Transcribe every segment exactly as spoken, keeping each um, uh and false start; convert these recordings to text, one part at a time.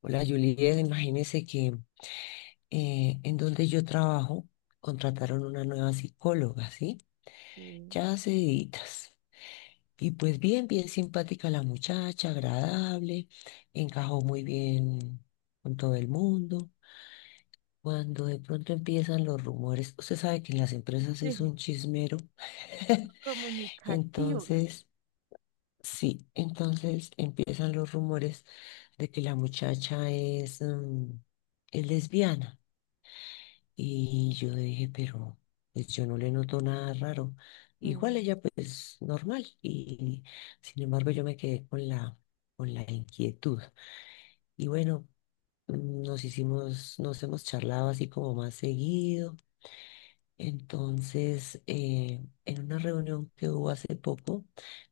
Hola, Juliet, imagínese que eh, en donde yo trabajo contrataron una nueva psicóloga, ¿sí? Sí. Ya hace deditas. Y pues bien, bien simpática la muchacha, agradable, encajó muy bien con todo el mundo. Cuando de pronto empiezan los rumores, usted sabe que en las empresas es Sí, un chismero. comunicativos. Entonces, sí, entonces empiezan los rumores de que la muchacha es, mm, es lesbiana. Y yo dije, pero pues yo no le noto nada raro. Igual Mm, ella pues normal. Y sin embargo yo me quedé con la, con la inquietud. Y bueno, mm, nos hicimos, nos hemos charlado así como más seguido. Entonces, eh, en una reunión que hubo hace poco,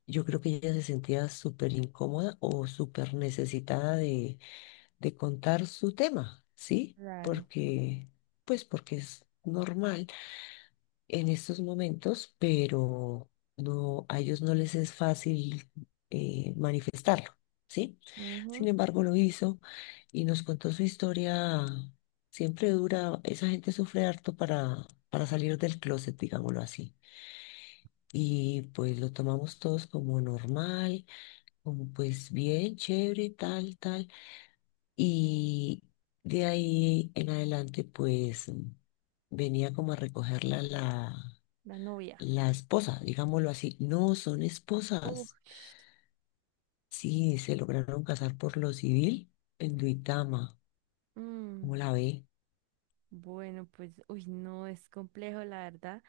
yo creo que ella se sentía súper incómoda o súper necesitada de, de contar su tema, ¿sí? claro. Porque, pues porque es normal en estos momentos, pero no, a ellos no les es fácil eh, manifestarlo, ¿sí? Ujú. Sin embargo, lo hizo y nos contó su historia. Siempre dura, esa gente sufre harto para, para salir del closet, digámoslo así. Y pues lo tomamos todos como normal, como pues bien, chévere, tal, tal. Y de ahí en adelante, pues venía como a recogerla la La novia. la esposa, digámoslo así. No, son esposas. Uf. Sí, se lograron casar por lo civil en Duitama. Mm. ¿Cómo la ve? Bueno, pues, uy, no, es complejo, la verdad,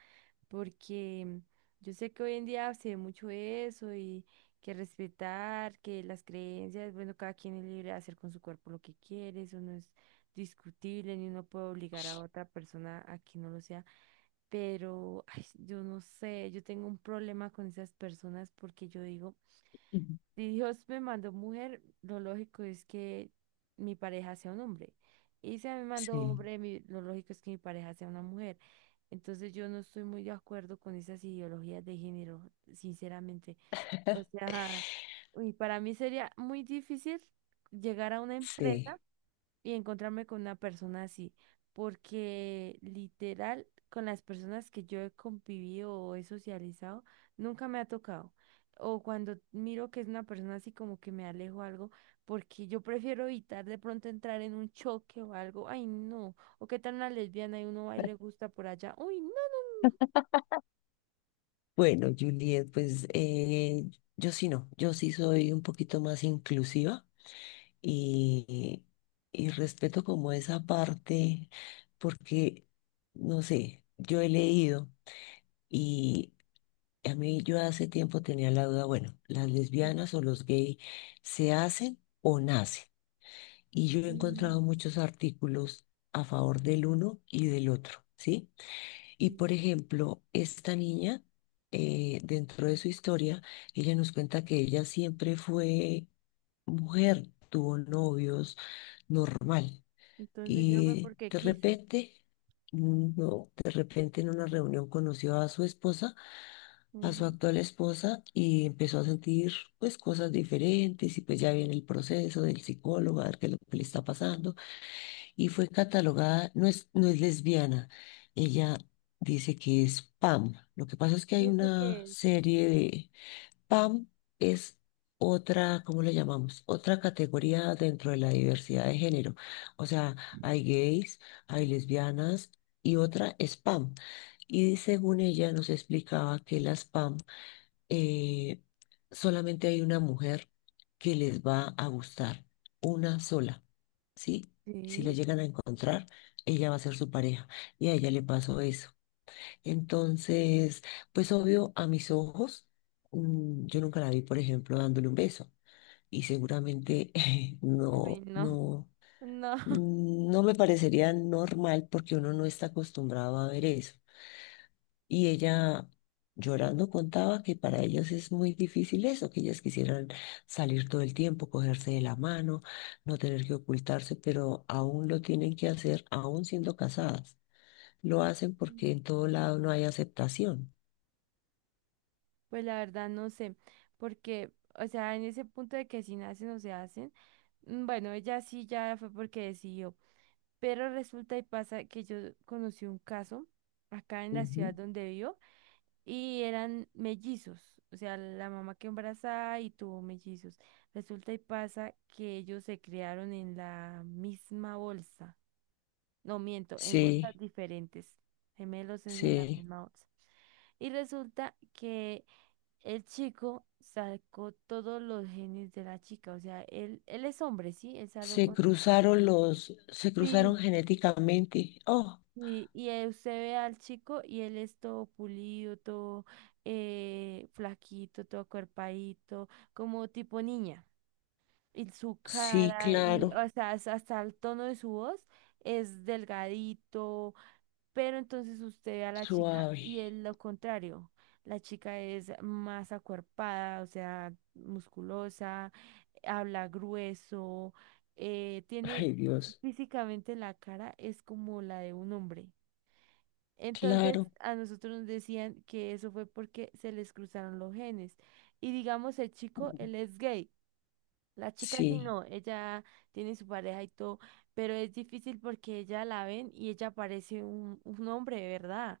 porque yo sé que hoy en día se ve mucho eso y que respetar, que las creencias, bueno, cada quien es libre de hacer con su cuerpo lo que quiere, eso no es discutible, ni uno puede obligar a otra persona a que no lo sea, pero ay, yo no sé, yo tengo un problema con esas personas porque yo digo, Ujú. si Dios me mandó mujer, lo lógico es que mi pareja sea un hombre. Y se me mandó Sí, hombre, mi- lo lógico es que mi pareja sea una mujer. Entonces yo no estoy muy de acuerdo con esas ideologías de género, sinceramente. O sea, uy, para mí sería muy difícil llegar a una empresa sí. y encontrarme con una persona así, porque literal, con las personas que yo he convivido o he socializado, nunca me ha tocado. O cuando miro que es una persona así como que me alejo algo, porque yo prefiero evitar de pronto entrar en un choque o algo. Ay, no. O qué tal una lesbiana y uno va y le gusta por allá. Uy, no, no. Bueno, Juliet, pues eh, yo sí no, yo sí soy un poquito más inclusiva y, y respeto como esa parte porque, no sé, yo he leído y a mí yo hace tiempo tenía la duda, bueno, ¿las Sí, no. lesbianas o los gays se hacen o nacen? Y yo he Sí. Mm, encontrado muchos artículos a favor del uno y del otro, ¿sí? Y sí. por ejemplo, esta niña, eh, dentro de su historia, ella nos cuenta que ella siempre fue mujer, tuvo novios, normal. Entonces ya fue Y porque de quiso. repente, mm, no, de repente en una reunión conoció a su esposa, a Ujú. su actual esposa, y empezó a sentir pues cosas diferentes y pues ya viene el proceso del psicólogo a ver qué es lo que le está pasando. Y fue catalogada, no es, no es lesbiana, ella dice que es PAM. Lo que pasa es que ¿Y hay eso una qué es? serie de PAM es otra, ¿cómo le llamamos? Otra categoría dentro de la diversidad de género. O sea, hay gays, hay lesbianas y otra es PAM. Y según ella nos explicaba que las PAM eh, solamente hay una mujer que les va a gustar, una sola, ¿sí? Si la Sí. llegan a encontrar, ella va a ser su pareja. Y a ella le pasó eso. Entonces, pues obvio, a mis ojos, mm, yo nunca la vi, por ejemplo, dándole un beso. Y seguramente Ay, no, no. no, No. mm, no me parecería normal porque uno no está acostumbrado a ver eso. Y ella llorando contaba que para ellas es muy difícil eso, que ellas quisieran salir todo el tiempo, cogerse de la mano, no tener que ocultarse, pero aún lo tienen que hacer, aún siendo casadas. Lo hacen porque en todo lado no hay aceptación. Pues la verdad no sé, porque, o sea, en ese punto de que si nacen o se hacen, mm, bueno, ella sí ya fue porque decidió, pero resulta y pasa que yo conocí un caso acá en la ciudad Ujú. donde vivo y eran mellizos, o sea, la mamá que embarazada y tuvo mellizos. Resulta y pasa que ellos se criaron en la misma bolsa, no miento, en bolsas Sí, diferentes, gemelos es en la sí. misma bolsa. Y resulta que el chico sacó todos los genes de la chica, o sea, él, él es hombre, ¿sí? Él salió Se con su... cruzaron los, se Sí. cruzaron genéticamente. Oh, Y, y eh, usted ve al chico y él es todo pulido, todo eh, flaquito, todo cuerpadito, como tipo niña. Y su sí, cara, y claro. o sea, hasta hasta el tono de su voz es delgadito. Pero entonces usted ve a la chica Suave. y es lo contrario. La chica es más acuerpada, o sea, musculosa, habla grueso, eh, tiene Ay, Dios. físicamente la cara es como la de un hombre. Entonces Claro. a nosotros nos decían que eso fue porque se les cruzaron los genes. Y digamos, el chico, él es gay. La chica sí Sí. no, ella tiene su pareja y todo, pero es difícil porque ella la ven y ella parece un, un hombre de verdad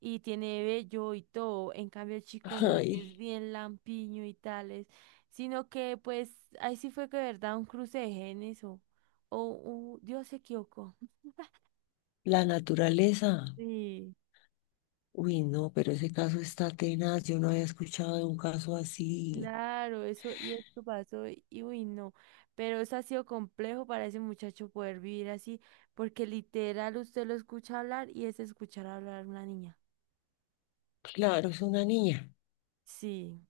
y tiene vello y todo. En cambio el chico no, es Ay, bien lampiño y tales, sino que pues ahí sí fue que de verdad un cruce de genes o, o, o Dios se equivocó. la naturaleza. Sí. Uy, no, pero ese caso está tenaz. Yo no había escuchado de un caso así. Claro, eso y esto pasó y y uy, no, pero eso ha sido complejo para ese muchacho poder vivir así, porque literal usted lo escucha hablar y es escuchar hablar a una niña. Claro, es una niña. Sí,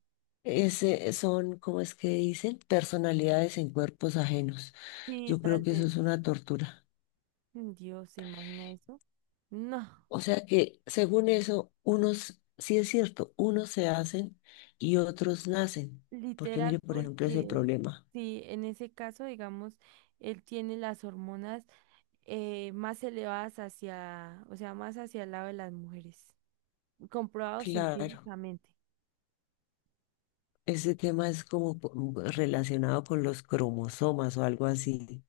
Ese son, ¿cómo es que dicen? Personalidades en cuerpos ajenos. sí, Yo creo tal que eso vez. es una tortura. Mm, Dios, ¿se imagina eso? No, O sea que, según eso, unos, sí es cierto, unos se hacen y otros nacen. Porque literal, mire, por ejemplo, ese porque problema. sí, en ese caso, digamos, él tiene las hormonas eh, más elevadas hacia, o sea, más hacia el lado de las mujeres, comprobado Claro, científicamente. ese tema es como po- mm, relacionado con los cromosomas o algo así.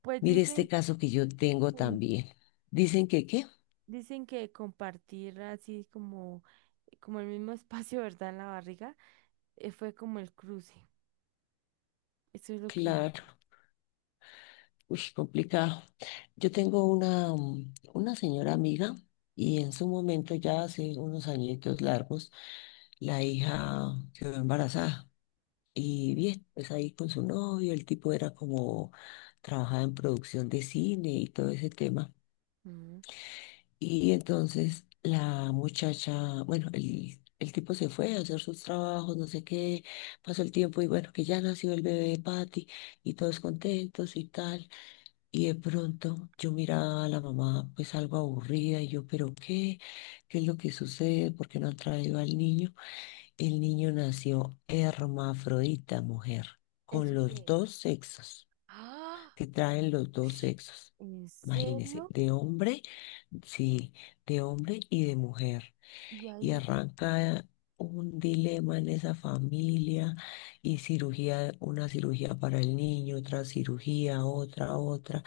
Pues Mire dicen este caso que yo tengo que. también. Dicen que, ¿qué? Dicen que compartir así como, como el mismo espacio, ¿verdad? En la barriga, eh, fue como el cruce. Eso es lo que... Claro, uy, complicado. Yo tengo una, mm, una señora amiga y en su momento, ya hace unos añitos largos, la hija quedó embarazada. Y bien, pues ahí con su novio, el tipo era como, trabajaba en producción de cine y todo ese tema. Mm. Y entonces la muchacha, bueno, el, el tipo se fue a hacer sus trabajos, no sé qué, pasó el tiempo y bueno, que ya nació el bebé de Patty y todos contentos y tal. Y de pronto yo miraba a la mamá pues algo aburrida y yo, pero ¿qué? ¿Qué es lo que sucede? ¿Por qué no han traído al niño? El niño nació hermafrodita, mujer, con ¿Eso qué los es? dos sexos, ¡Ah! que traen los dos Ush. sexos. ¿En Imagínese, serio? de hombre, sí, de hombre y de mujer. Y Y ahí, arranca un dilema en esa familia y cirugía, una cirugía para el niño, otra cirugía, otra, otra.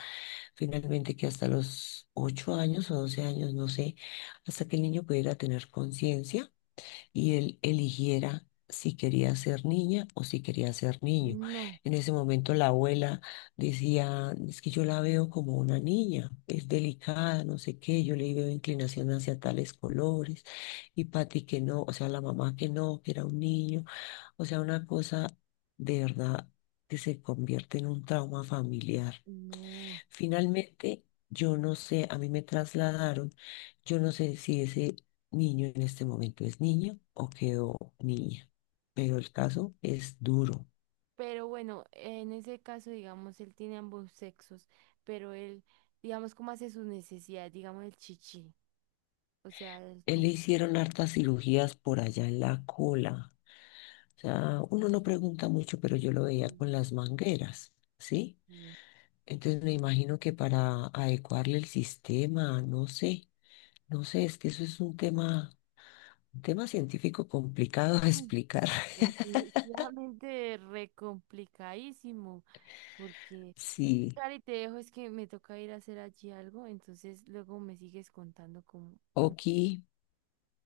Finalmente que hasta los ocho años o doce años, no sé, hasta que el niño pudiera tener conciencia y él eligiera si quería ser niña o si quería ser niño. no, En ese momento la abuela decía, es que yo la veo como una niña, es delicada, no sé qué, yo le veo inclinación hacia tales colores, y Pati que no, o sea, la mamá que no, que era un niño, o sea, una cosa de verdad que se convierte en un trauma familiar. no. Finalmente, yo no sé, a mí me trasladaron, yo no sé si ese niño en este momento es niño o quedó niña, pero el caso es duro. Pero bueno, en ese caso, digamos, él tiene ambos sexos, pero él, digamos, cómo hace sus necesidades, digamos, el chichi. O sea, él Él le como... hicieron hartas cirugías por allá en la cola. O sea, uno no pregunta mucho, pero yo lo veía que- con las mangueras, ¿sí? que, Entonces me imagino que para adecuarle el sistema, no sé, no sé, es que eso es un tema, un tema científico complicado de mm, explicar. Definitivamente re complicadísimo, porque Sí. Cari, te dejo, es que me toca ir a hacer allí algo, entonces luego me sigues contando cómo, cómo Oki.